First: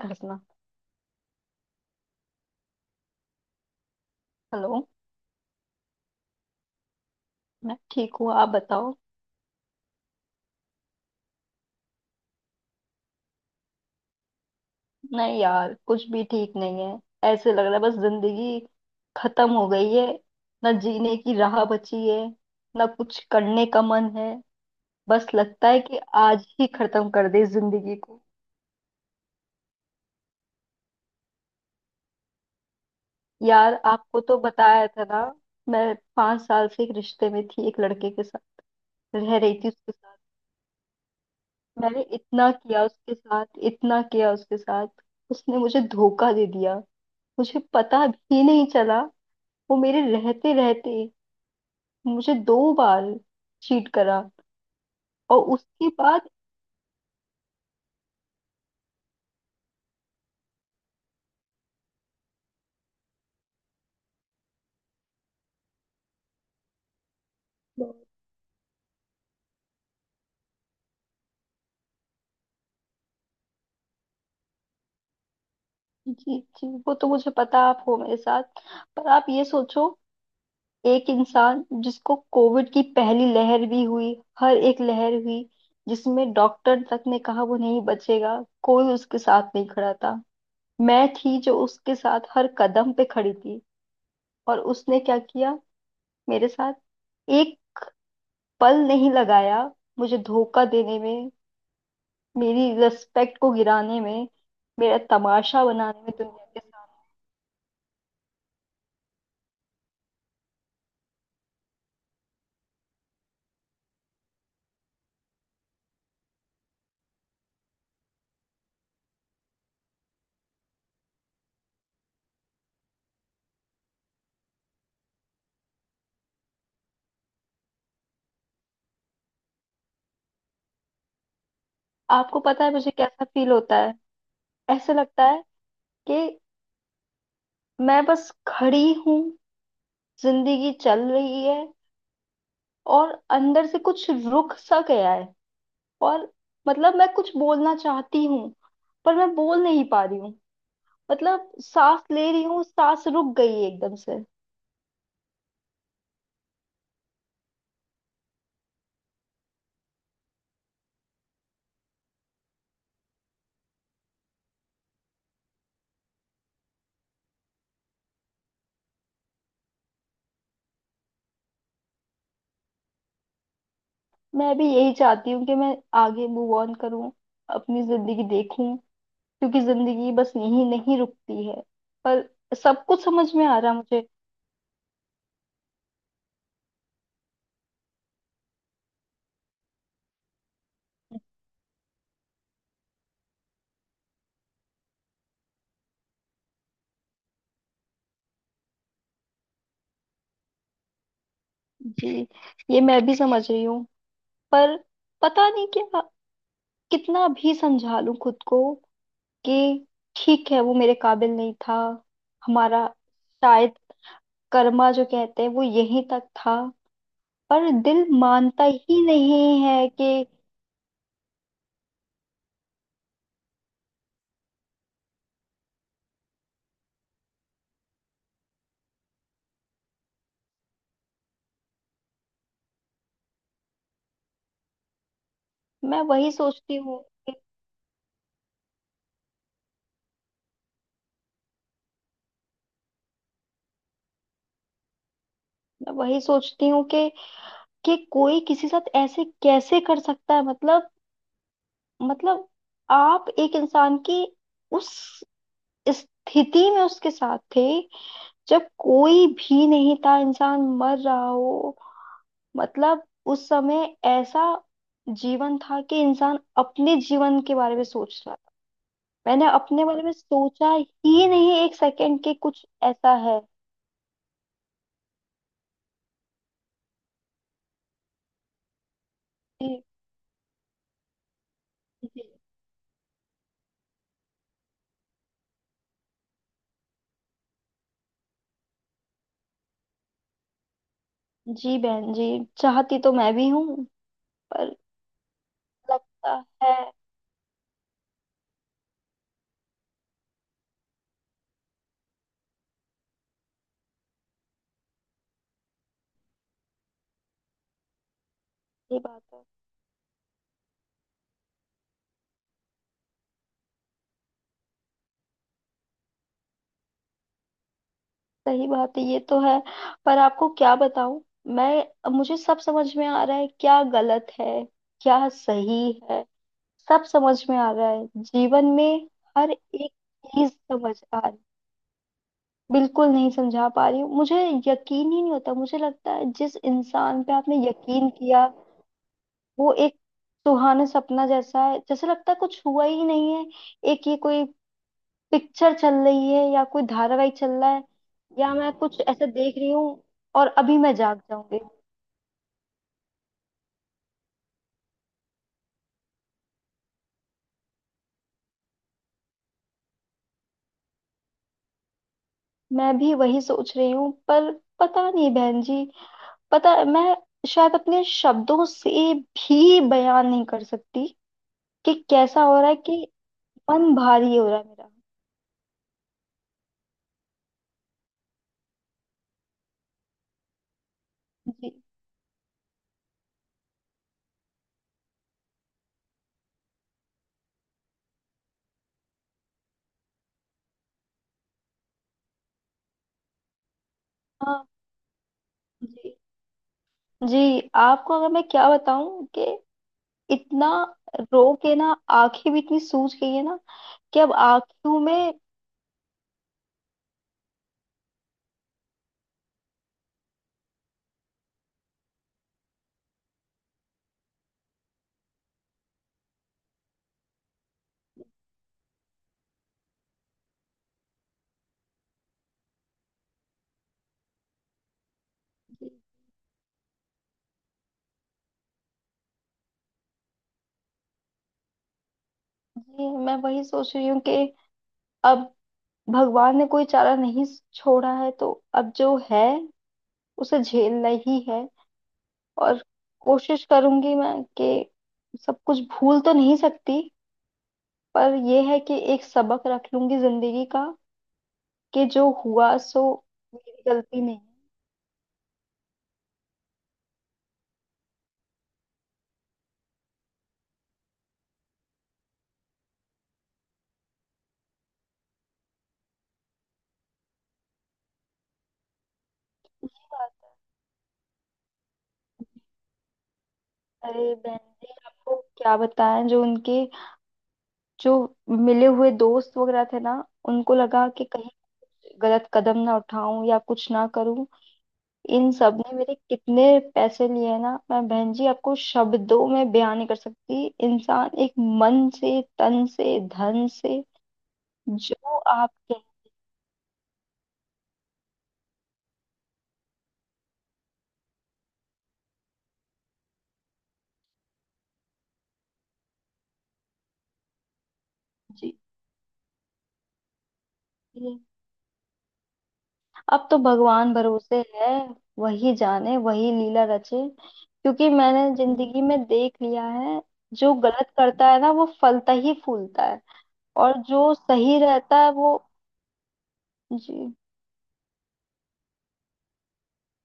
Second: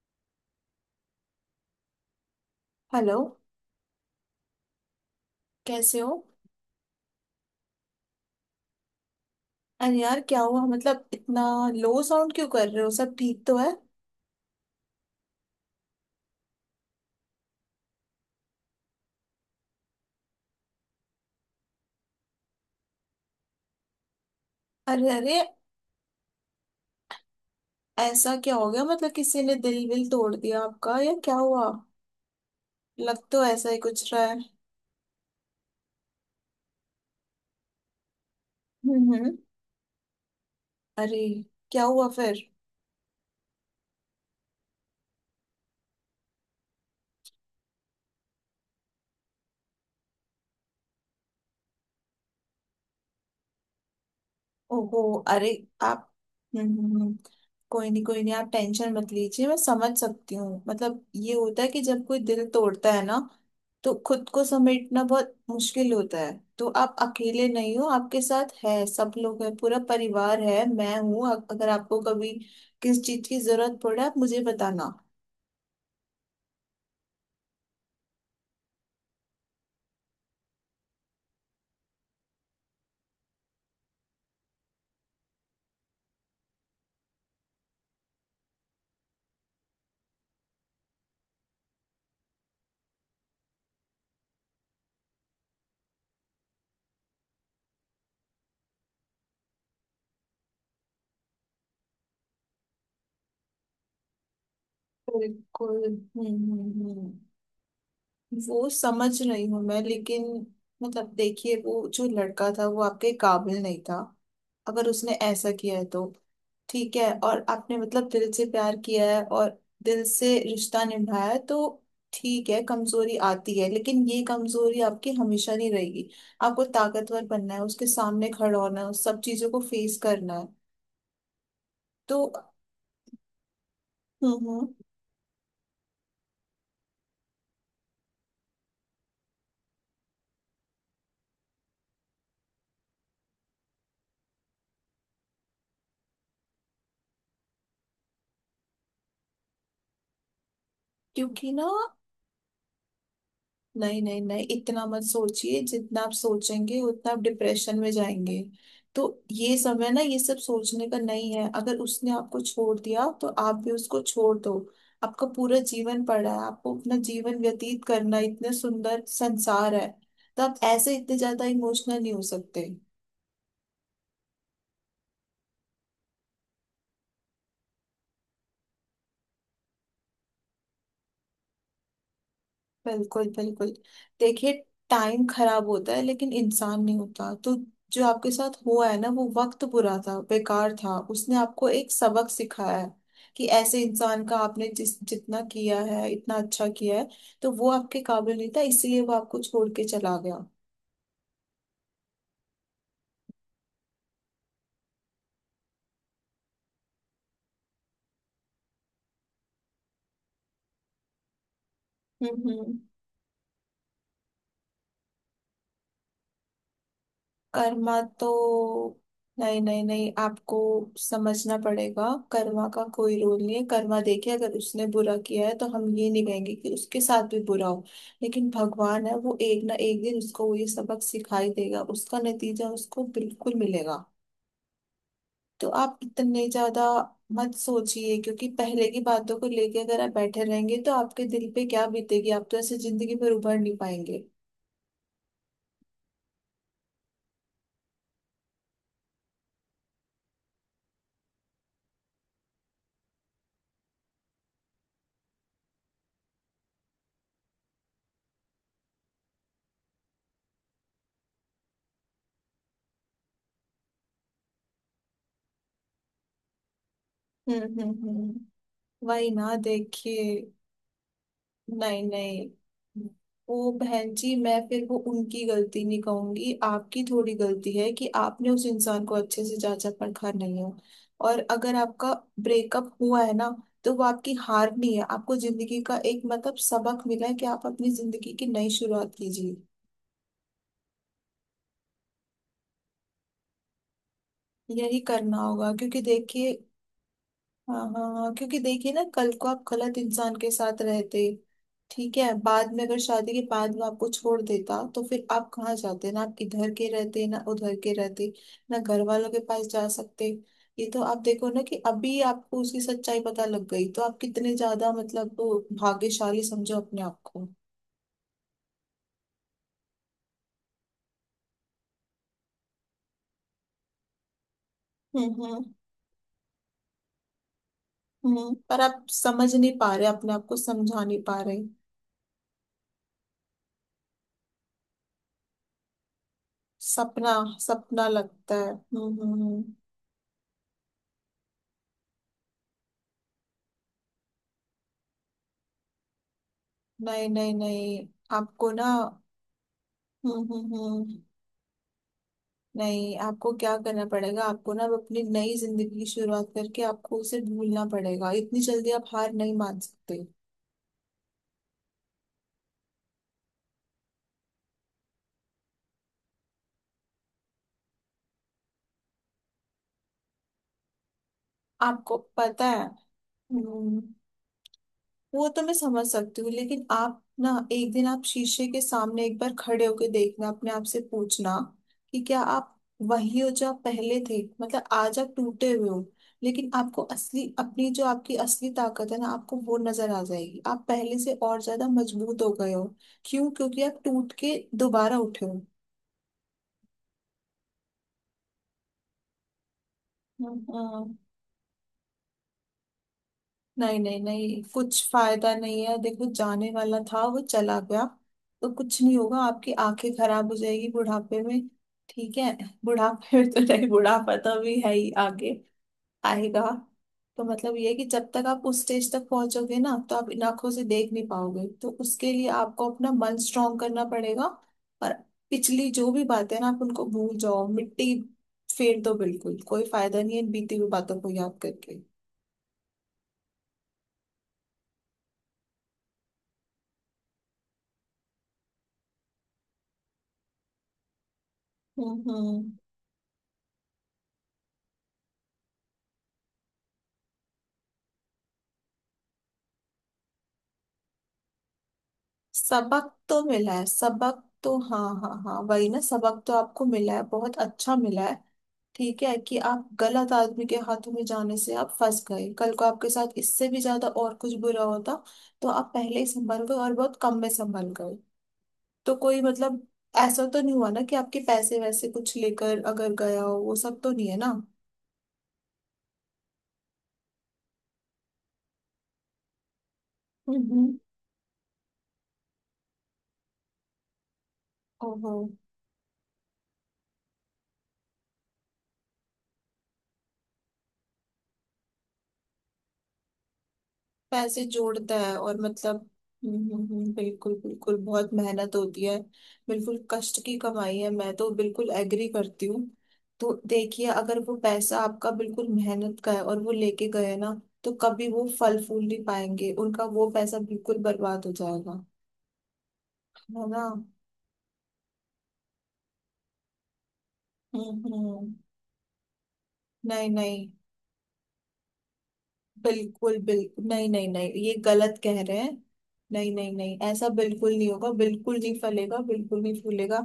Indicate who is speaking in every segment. Speaker 1: हंसना।
Speaker 2: Hello.
Speaker 1: Hello.
Speaker 2: कैसे हो?
Speaker 1: मैं ठीक हूँ, आप बताओ।
Speaker 2: अरे यार, क्या हुआ? मतलब इतना लो साउंड क्यों कर रहे हो? सब ठीक तो है?
Speaker 1: नहीं यार, कुछ भी ठीक नहीं है। ऐसे लग रहा है बस जिंदगी खत्म हो गई है। ना जीने की राह बची है, ना कुछ करने का मन है।
Speaker 2: अरे
Speaker 1: बस
Speaker 2: अरे,
Speaker 1: लगता है कि आज ही खत्म कर दे जिंदगी को।
Speaker 2: ऐसा क्या हो गया? मतलब किसी ने दिल विल तोड़ दिया आपका, या क्या हुआ? लग तो ऐसा
Speaker 1: यार,
Speaker 2: ही कुछ
Speaker 1: आपको
Speaker 2: रहा
Speaker 1: तो
Speaker 2: है।
Speaker 1: बताया था ना, मैं 5 साल से एक रिश्ते में थी, एक लड़के के साथ
Speaker 2: हम्म।
Speaker 1: रह रही थी उसके साथ।
Speaker 2: अरे, क्या
Speaker 1: मैंने
Speaker 2: हुआ फिर?
Speaker 1: इतना किया उसके साथ, इतना किया उसके साथ, उसने मुझे धोखा दे दिया। मुझे पता भी नहीं चला। वो मेरे रहते रहते मुझे 2 बार चीट करा।
Speaker 2: ओहो।
Speaker 1: और
Speaker 2: अरे,
Speaker 1: उसके
Speaker 2: आप।
Speaker 1: बाद
Speaker 2: हम्म। कोई नहीं, आप टेंशन मत लीजिए। मैं समझ सकती हूँ। मतलब ये होता है कि जब कोई दिल तोड़ता है ना, तो खुद को समेटना बहुत मुश्किल होता है। तो आप अकेले नहीं हो, आपके साथ है सब लोग हैं, पूरा परिवार है, मैं हूँ। अगर आपको कभी किस चीज की जरूरत पड़े, आप मुझे बताना।
Speaker 1: जी जी, वो तो मुझे पता आप हो मेरे साथ। पर आप ये सोचो, एक इंसान जिसको कोविड की पहली लहर भी हुई, हर एक लहर हुई, जिसमें डॉक्टर तक ने कहा वो नहीं बचेगा, कोई उसके साथ नहीं खड़ा था, मैं थी जो उसके साथ हर कदम पे खड़ी थी। और उसने क्या किया मेरे साथ? एक पल नहीं लगाया मुझे धोखा देने में, मेरी रिस्पेक्ट को गिराने में, मेरा तमाशा
Speaker 2: बिल्कुल।
Speaker 1: बनाने में
Speaker 2: हम्म
Speaker 1: दुनिया के
Speaker 2: हम्म
Speaker 1: सामने।
Speaker 2: हम्म। वो समझ रही हूँ मैं, लेकिन मतलब देखिए, वो जो लड़का था वो आपके काबिल नहीं था। अगर उसने ऐसा किया है तो ठीक है, और आपने मतलब दिल से प्यार किया है और दिल से रिश्ता निभाया है तो ठीक है। कमजोरी आती है, लेकिन ये कमजोरी आपकी हमेशा नहीं रहेगी। आपको ताकतवर बनना है, उसके सामने खड़ा होना है, उस सब चीजों को फेस करना है तो।
Speaker 1: आपको पता है मुझे कैसा फील होता है?
Speaker 2: हम्म।
Speaker 1: ऐसे लगता है कि मैं बस खड़ी हूँ, जिंदगी चल रही है, और अंदर से कुछ रुक सा गया है। और मतलब मैं कुछ बोलना चाहती हूँ पर मैं बोल नहीं पा रही हूँ। मतलब
Speaker 2: क्योंकि ना,
Speaker 1: सांस ले रही हूँ, सांस रुक गई है एकदम
Speaker 2: नहीं
Speaker 1: से।
Speaker 2: नहीं नहीं इतना मत सोचिए। जितना आप सोचेंगे उतना आप डिप्रेशन में जाएंगे। तो ये समय ना, ये सब सोचने का नहीं है। अगर उसने आपको छोड़ दिया तो आप भी उसको छोड़ दो। आपका पूरा जीवन पड़ा है, आपको अपना जीवन व्यतीत करना है, इतने सुंदर संसार है। तो आप ऐसे इतने ज्यादा इमोशनल नहीं हो सकते।
Speaker 1: मैं भी यही चाहती हूँ कि मैं आगे मूव ऑन करूँ, अपनी जिंदगी देखूं, क्योंकि जिंदगी बस यहीं नहीं रुकती है। पर सब कुछ
Speaker 2: बिल्कुल
Speaker 1: समझ में आ
Speaker 2: बिल्कुल।
Speaker 1: रहा मुझे।
Speaker 2: देखिए, टाइम खराब होता है लेकिन इंसान नहीं होता। तो जो आपके साथ हुआ है ना, वो वक्त बुरा था, बेकार था, उसने आपको एक सबक सिखाया है कि ऐसे इंसान का आपने जिस जितना किया है, इतना अच्छा किया है, तो वो आपके काबिल नहीं था, इसलिए वो आपको छोड़ के चला गया।
Speaker 1: जी, ये मैं भी समझ रही हूँ, पर पता नहीं क्या, कितना भी समझा लूं खुद को कि ठीक है वो मेरे काबिल नहीं था,
Speaker 2: हम्म।
Speaker 1: हमारा शायद कर्मा जो कहते हैं वो यहीं तक था, पर
Speaker 2: कर्मा
Speaker 1: दिल
Speaker 2: तो,
Speaker 1: मानता ही नहीं
Speaker 2: नहीं नहीं
Speaker 1: है
Speaker 2: नहीं
Speaker 1: कि
Speaker 2: आपको समझना पड़ेगा। कर्मा का कोई रोल नहीं है। कर्मा देखिए, अगर उसने बुरा किया है तो हम ये नहीं कहेंगे कि उसके साथ भी बुरा हो, लेकिन भगवान है, वो एक ना एक दिन उसको वो ये सबक सिखाई देगा, उसका नतीजा उसको बिल्कुल मिलेगा। तो आप
Speaker 1: मैं वही
Speaker 2: इतने
Speaker 1: सोचती
Speaker 2: ज्यादा
Speaker 1: हूँ।
Speaker 2: मत सोचिए, क्योंकि पहले की बातों को लेके अगर आप बैठे रहेंगे तो आपके दिल पे क्या बीतेगी, आप तो ऐसे जिंदगी में उभर नहीं पाएंगे।
Speaker 1: मैं वही सोचती हूँ कि कोई किसी साथ ऐसे कैसे कर सकता है। मतलब आप एक इंसान की उस स्थिति में उसके साथ थे जब कोई भी नहीं था, इंसान मर रहा हो, मतलब उस समय ऐसा जीवन था कि इंसान अपने जीवन के
Speaker 2: हम्म
Speaker 1: बारे में
Speaker 2: हम्म
Speaker 1: सोच रहा था।
Speaker 2: हम्म वही
Speaker 1: मैंने
Speaker 2: ना,
Speaker 1: अपने बारे में
Speaker 2: देखिए।
Speaker 1: सोचा ही नहीं एक
Speaker 2: नहीं
Speaker 1: सेकंड के,
Speaker 2: नहीं
Speaker 1: कुछ ऐसा है।
Speaker 2: वो बहन जी, मैं फिर वो उनकी गलती नहीं कहूंगी, आपकी थोड़ी गलती है कि आपने उस इंसान को अच्छे से
Speaker 1: जी
Speaker 2: जांचा परखा नहीं है। और अगर आपका
Speaker 1: जी
Speaker 2: ब्रेकअप हुआ है ना, तो वो आपकी हार नहीं है, आपको जिंदगी का एक मतलब सबक मिला है कि आप अपनी जिंदगी की नई शुरुआत कीजिए।
Speaker 1: जी बहन जी, चाहती तो मैं भी हूँ पर
Speaker 2: यही करना होगा क्योंकि
Speaker 1: लगता
Speaker 2: देखिए,
Speaker 1: है।
Speaker 2: हाँ हाँ हाँ, क्योंकि देखिए ना, कल को आप गलत इंसान के साथ रहते, ठीक है, बाद में अगर शादी के बाद वो आपको छोड़ देता तो फिर आप कहाँ जाते? ना आप इधर के रहते ना उधर के रहते, ना
Speaker 1: ये
Speaker 2: घर
Speaker 1: बात
Speaker 2: वालों के
Speaker 1: है।
Speaker 2: पास जा सकते। ये तो आप देखो ना कि अभी आपको उसकी सच्चाई पता लग गई, तो आप कितने ज्यादा मतलब भाग्यशाली समझो अपने आप को।
Speaker 1: सही बात है, ये तो है। पर आपको क्या बताऊं, मैं मुझे सब समझ में आ रहा है क्या गलत है, क्या
Speaker 2: हम्म हम्म
Speaker 1: सही है, सब समझ में आ रहा है
Speaker 2: हम्म।
Speaker 1: जीवन
Speaker 2: पर आप
Speaker 1: में। हर
Speaker 2: समझ
Speaker 1: एक
Speaker 2: नहीं पा रहे, अपने आप
Speaker 1: चीज
Speaker 2: को
Speaker 1: समझ
Speaker 2: समझा
Speaker 1: आ
Speaker 2: नहीं
Speaker 1: रही,
Speaker 2: पा रहे।
Speaker 1: बिल्कुल नहीं समझा पा रही हूँ मुझे यकीन ही नहीं होता। मुझे लगता है जिस इंसान
Speaker 2: सपना,
Speaker 1: पे आपने
Speaker 2: सपना
Speaker 1: यकीन किया
Speaker 2: लगता है। हम्म हम्म
Speaker 1: वो
Speaker 2: हम्म।
Speaker 1: एक सुहाना सपना जैसा है। जैसे लगता है कुछ हुआ ही नहीं है, एक ये कोई पिक्चर चल रही है या कोई
Speaker 2: नहीं
Speaker 1: धारावाहिक चल
Speaker 2: नहीं
Speaker 1: रहा है,
Speaker 2: नहीं
Speaker 1: या
Speaker 2: आपको
Speaker 1: मैं
Speaker 2: ना,
Speaker 1: कुछ ऐसा देख रही हूँ
Speaker 2: हम्म
Speaker 1: और
Speaker 2: हम्म
Speaker 1: अभी मैं
Speaker 2: हम्म
Speaker 1: जाग जाऊंगी।
Speaker 2: नहीं, आपको क्या करना पड़ेगा, आपको ना अब अपनी नई जिंदगी की शुरुआत करके आपको उसे भूलना पड़ेगा। इतनी जल्दी आप हार नहीं मान सकते।
Speaker 1: मैं भी वही सोच रही हूँ, पर पता नहीं बहन जी, पता, मैं शायद अपने शब्दों से भी बयान नहीं कर सकती कि
Speaker 2: आपको
Speaker 1: कैसा हो
Speaker 2: पता
Speaker 1: रहा है,
Speaker 2: है।
Speaker 1: कि मन
Speaker 2: हम्म।
Speaker 1: भारी हो रहा है मेरा।
Speaker 2: वो तो मैं समझ सकती हूँ, लेकिन आप ना एक दिन आप शीशे के सामने एक बार खड़े होके देखना, अपने आप से पूछना
Speaker 1: जी,
Speaker 2: कि क्या आप वही हो जो आप पहले थे? मतलब आज आप टूटे हुए हो, लेकिन आपको असली अपनी जो आपकी असली ताकत है ना, आपको वो नजर आ जाएगी। आप पहले से और ज्यादा मजबूत हो गए हो। क्यों? क्योंकि आप टूट के
Speaker 1: हाँ
Speaker 2: दोबारा उठे हो।
Speaker 1: जी, जी, आपको अगर मैं क्या बताऊं कि इतना
Speaker 2: हाँ,
Speaker 1: रो के ना आंखें भी इतनी सूज गई है ना
Speaker 2: नहीं नहीं
Speaker 1: कि अब
Speaker 2: नहीं
Speaker 1: आंखों
Speaker 2: कुछ
Speaker 1: में।
Speaker 2: फायदा नहीं है। देखो, जाने वाला था वो चला गया, तो कुछ नहीं होगा। आपकी आंखें खराब हो जाएगी बुढ़ापे में। ठीक है, बुढ़ापे में तो नहीं, बुढ़ापा तो अभी है ही, आगे आएगा। तो मतलब ये है कि जब तक आप उस स्टेज तक पहुंचोगे ना, तो आप इन आंखों से देख नहीं पाओगे। तो उसके लिए आपको अपना मन स्ट्रांग करना पड़ेगा। और पिछली जो भी बातें ना, आप उनको भूल जाओ, मिट्टी फेर दो। बिल्कुल कोई फायदा नहीं है इन बीती हुई बातों को याद करके।
Speaker 1: जी, मैं वही सोच रही हूँ कि अब भगवान ने कोई चारा नहीं छोड़ा है तो अब जो है उसे झेलना ही है।
Speaker 2: हम्म।
Speaker 1: और कोशिश करूंगी मैं, कि सब कुछ भूल तो नहीं सकती, पर यह है कि एक सबक रख लूंगी जिंदगी का, कि जो हुआ सो
Speaker 2: सबक तो मिला
Speaker 1: मेरी
Speaker 2: है,
Speaker 1: गलती नहीं
Speaker 2: सबक
Speaker 1: है।
Speaker 2: तो, हाँ हाँ हाँ, वही ना, सबक तो आपको मिला है, बहुत अच्छा मिला है। ठीक है कि आप गलत आदमी के हाथों में जाने से आप फंस गए, कल को आपके साथ इससे भी ज्यादा और कुछ बुरा होता, तो आप पहले ही संभल गए और बहुत कम में संभल गए। तो कोई मतलब
Speaker 1: ये
Speaker 2: ऐसा
Speaker 1: बात
Speaker 2: तो नहीं हुआ ना कि आपके पैसे वैसे कुछ लेकर अगर गया हो, वो सब तो
Speaker 1: है।
Speaker 2: नहीं
Speaker 1: अरे
Speaker 2: है ना?
Speaker 1: बहन जी, आपको क्या बताएं, जो उनके जो मिले हुए दोस्त वगैरह थे ना, उनको
Speaker 2: हम्म।
Speaker 1: लगा कि कहीं गलत कदम ना उठाऊं या कुछ ना करूं,
Speaker 2: ओहो।
Speaker 1: इन सब ने मेरे कितने पैसे लिए हैं ना। मैं बहन जी आपको शब्दों में बयान नहीं कर सकती। इंसान एक मन से, तन से, धन से,
Speaker 2: पैसे जोड़ता है
Speaker 1: जो
Speaker 2: और
Speaker 1: आप
Speaker 2: मतलब,
Speaker 1: कहें।
Speaker 2: हम्म। बिल्कुल बिल्कुल, बहुत मेहनत होती है, बिल्कुल कष्ट की कमाई है, मैं तो बिल्कुल एग्री करती हूँ। तो देखिए, अगर वो पैसा आपका बिल्कुल मेहनत का है और वो लेके गए ना, तो कभी वो
Speaker 1: जी
Speaker 2: फल फूल नहीं पाएंगे, उनका वो पैसा बिल्कुल
Speaker 1: जी।
Speaker 2: बर्बाद हो जाएगा।
Speaker 1: अब तो
Speaker 2: है ना।
Speaker 1: भगवान भरोसे है, वही जाने, वही लीला रचे,
Speaker 2: हम्म
Speaker 1: क्योंकि मैंने
Speaker 2: हम्म
Speaker 1: जिंदगी में देख लिया है,
Speaker 2: नहीं नहीं,
Speaker 1: जो गलत करता है ना वो फलता ही फूलता है,
Speaker 2: बिल्कुल बिल्कुल,
Speaker 1: और
Speaker 2: नहीं नहीं
Speaker 1: जो
Speaker 2: नहीं ये
Speaker 1: सही रहता
Speaker 2: गलत
Speaker 1: है
Speaker 2: कह रहे
Speaker 1: वो,
Speaker 2: हैं। नहीं नहीं नहीं
Speaker 1: जी
Speaker 2: ऐसा बिल्कुल नहीं होगा, बिल्कुल नहीं फलेगा, बिल्कुल नहीं फूलेगा।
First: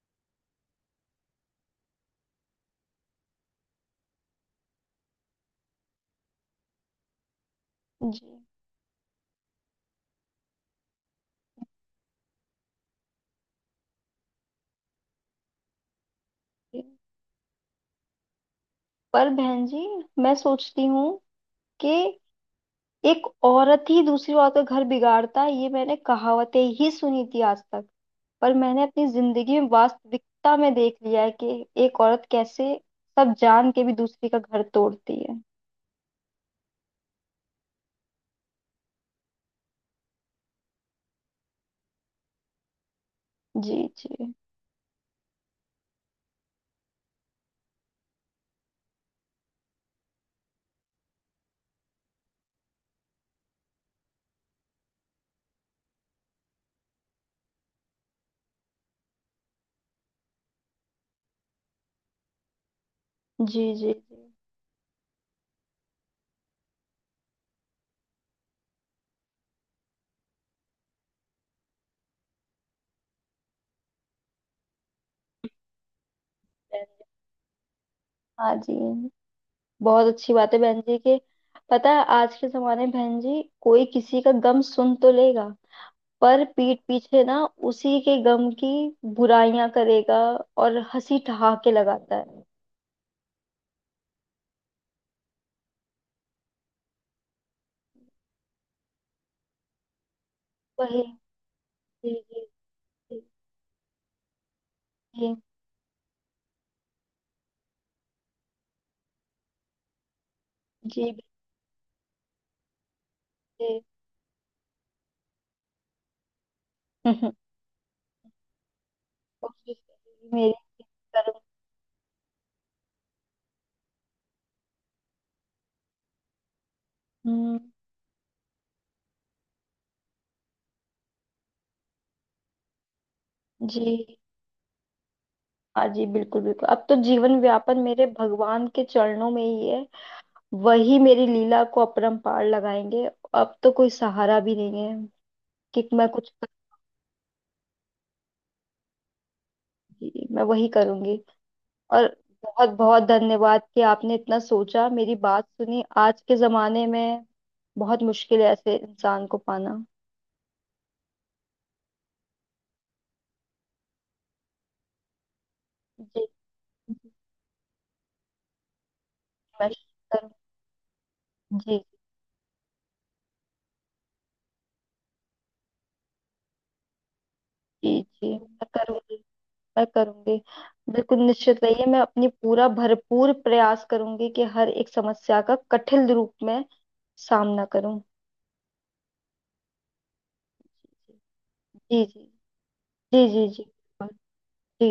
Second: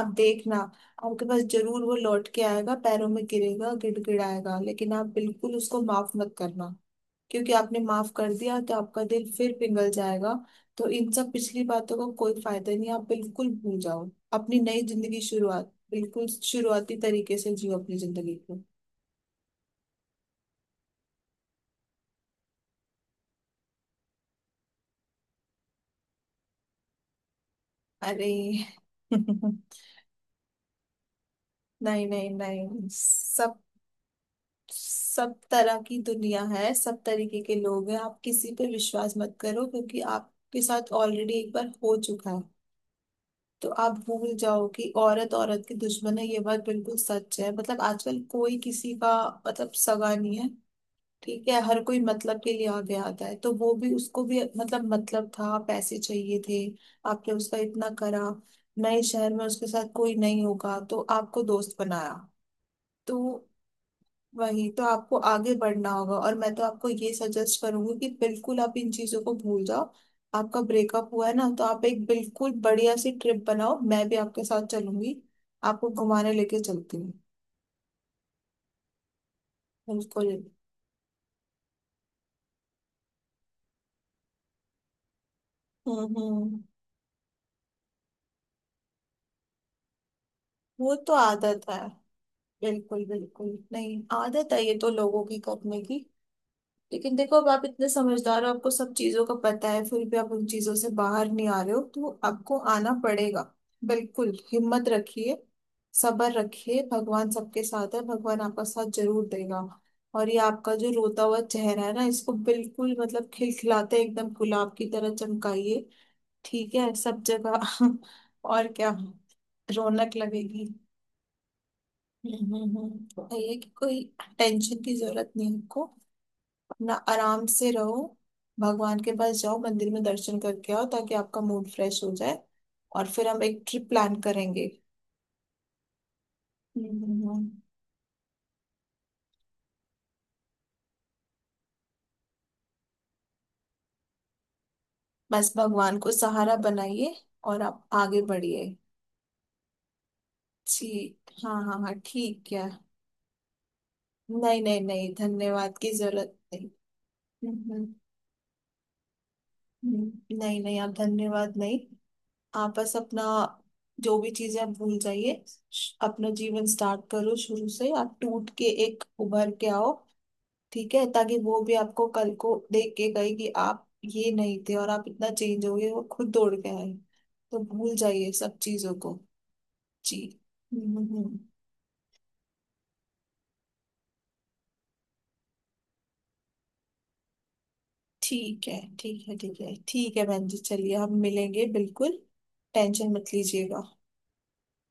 Speaker 2: आप देखना, आपके पास जरूर वो लौट के आएगा, पैरों में गिरेगा, गिड़गिड़ाएगा, लेकिन आप बिल्कुल उसको माफ मत करना, क्योंकि आपने माफ
Speaker 1: जी
Speaker 2: कर दिया तो आपका दिल फिर पिघल जाएगा। तो इन सब पिछली बातों का कोई फायदा नहीं, आप बिल्कुल भूल जाओ। अपनी नई जिंदगी शुरुआत बिल्कुल
Speaker 1: जी।
Speaker 2: शुरुआती तरीके से जियो अपनी जिंदगी को।
Speaker 1: पर बहन जी, मैं सोचती हूँ कि एक औरत ही दूसरी औरत का घर बिगाड़ता है, ये मैंने कहावतें ही सुनी थी आज तक, पर
Speaker 2: अरे
Speaker 1: मैंने अपनी जिंदगी में वास्तविकता में देख लिया है कि एक
Speaker 2: नहीं
Speaker 1: औरत
Speaker 2: नहीं
Speaker 1: कैसे
Speaker 2: नहीं
Speaker 1: सब
Speaker 2: सब
Speaker 1: जान के भी दूसरी का घर तोड़ती
Speaker 2: सब
Speaker 1: है।
Speaker 2: तरह की दुनिया है, सब तरीके के लोग हैं। आप किसी पे विश्वास मत करो, क्योंकि आपके साथ ऑलरेडी एक बार हो चुका है। तो
Speaker 1: जी
Speaker 2: आप
Speaker 1: जी
Speaker 2: भूल जाओ कि औरत औरत की दुश्मन है, ये बात बिल्कुल सच है। मतलब आजकल कोई किसी का मतलब सगा नहीं है। ठीक है, हर कोई मतलब के लिए आगे आता है। तो वो भी, उसको भी मतलब, मतलब था, पैसे चाहिए थे। आपने उसका इतना करा, नए शहर में उसके साथ कोई नहीं होगा तो आपको दोस्त बनाया। तो
Speaker 1: जी जी जी
Speaker 2: वही तो, आपको आगे बढ़ना होगा। और मैं तो आपको ये सजेस्ट करूंगी कि बिल्कुल आप इन चीजों को भूल जाओ। आपका ब्रेकअप हुआ है ना, तो आप एक बिल्कुल बढ़िया सी ट्रिप बनाओ, मैं भी आपके साथ चलूंगी, आपको घुमाने लेके
Speaker 1: बहन
Speaker 2: चलती
Speaker 1: जी।
Speaker 2: हूँ।
Speaker 1: हाँ जी, बहुत
Speaker 2: बिल्कुल।
Speaker 1: अच्छी बात है बहन जी के। पता है, आज के जमाने में बहन जी कोई किसी का गम सुन तो लेगा,
Speaker 2: हम्म
Speaker 1: पर
Speaker 2: हम्म
Speaker 1: पीठ पीछे ना उसी के गम की बुराइयां करेगा और
Speaker 2: वो तो
Speaker 1: हंसी
Speaker 2: आदत
Speaker 1: ठहाके
Speaker 2: है,
Speaker 1: लगाता है।
Speaker 2: बिल्कुल बिल्कुल, नहीं आदत है ये तो लोगों की करने की। लेकिन देखो, अब आप इतने समझदार हो, आपको सब चीजों का पता है, फिर भी आप उन चीजों से
Speaker 1: वही,
Speaker 2: बाहर नहीं आ रहे हो, तो
Speaker 1: जी जी
Speaker 2: आपको आना
Speaker 1: जी
Speaker 2: पड़ेगा। बिल्कुल हिम्मत रखिए, सब्र रखिए, भगवान सबके साथ है, भगवान आपका साथ जरूर देगा। और ये आपका जो
Speaker 1: जी,
Speaker 2: रोता हुआ चेहरा है ना, इसको बिल्कुल मतलब
Speaker 1: बिल्कुल।
Speaker 2: खिलखिलाते एकदम गुलाब की तरह चमकाइए। ठीक है, सब जगह और क्या,
Speaker 1: कोशिश
Speaker 2: रौनक
Speaker 1: करेगी मेरी
Speaker 2: लगेगी।
Speaker 1: कर्म।
Speaker 2: हम्म। ये कि कोई टेंशन की जरूरत नहीं है आपको ना, आराम
Speaker 1: हम्म,
Speaker 2: से रहो। भगवान के पास जाओ, मंदिर में दर्शन करके आओ, ताकि आपका मूड फ्रेश हो जाए, और फिर हम एक
Speaker 1: जी,
Speaker 2: ट्रिप प्लान करेंगे।
Speaker 1: हाँ जी, बिल्कुल बिल्कुल, अब
Speaker 2: हम्म,
Speaker 1: तो
Speaker 2: हम्म,
Speaker 1: जीवन
Speaker 2: हम्म।
Speaker 1: व्यापन मेरे भगवान के चरणों में ही है, वही मेरी लीला को अपरंपार लगाएंगे। अब तो कोई सहारा भी नहीं है
Speaker 2: बस
Speaker 1: कि
Speaker 2: भगवान
Speaker 1: मैं
Speaker 2: को
Speaker 1: कुछ
Speaker 2: सहारा बनाइए और आप आगे बढ़िए।
Speaker 1: करूंगी, मैं वही
Speaker 2: जी,
Speaker 1: करूंगी।
Speaker 2: हाँ हाँ हाँ,
Speaker 1: और
Speaker 2: ठीक है।
Speaker 1: बहुत बहुत धन्यवाद कि आपने इतना
Speaker 2: नहीं नहीं
Speaker 1: सोचा,
Speaker 2: नहीं
Speaker 1: मेरी बात
Speaker 2: धन्यवाद
Speaker 1: सुनी।
Speaker 2: की
Speaker 1: आज
Speaker 2: जरूरत
Speaker 1: के
Speaker 2: नहीं।
Speaker 1: जमाने में
Speaker 2: हम्म, हम्म,
Speaker 1: बहुत मुश्किल है ऐसे इंसान को पाना।
Speaker 2: हम्म। नहीं नहीं, आप धन्यवाद नहीं, आप बस अपना जो भी चीजें आप भूल जाइए।
Speaker 1: जी
Speaker 2: अपना जीवन स्टार्ट
Speaker 1: जी,
Speaker 2: करो शुरू से, आप टूट के एक उभर के
Speaker 1: मैं
Speaker 2: आओ।
Speaker 1: करूंगी।
Speaker 2: ठीक है, ताकि वो भी
Speaker 1: जी
Speaker 2: आपको कल को देख के गई कि आप ये नहीं थे और आप इतना चेंज हो गए, वो खुद दौड़ के आए। तो भूल
Speaker 1: जी जी,
Speaker 2: जाइए सब
Speaker 1: मैं
Speaker 2: चीजों
Speaker 1: करूंगी,
Speaker 2: को।
Speaker 1: मैं
Speaker 2: जी।
Speaker 1: करूंगी।
Speaker 2: हम्म हम्म,
Speaker 1: बिल्कुल
Speaker 2: हम्म।
Speaker 1: निश्चित रहिए, मैं अपनी पूरा भरपूर प्रयास करूंगी कि हर एक समस्या का कठिन रूप में सामना करूं।
Speaker 2: ठीक है, ठीक है, बहन जी, चलिए हम मिलेंगे
Speaker 1: जी
Speaker 2: बिल्कुल।
Speaker 1: जी
Speaker 2: टेंशन
Speaker 1: जी
Speaker 2: मत
Speaker 1: जी जी
Speaker 2: लीजिएगा।
Speaker 1: जी जी।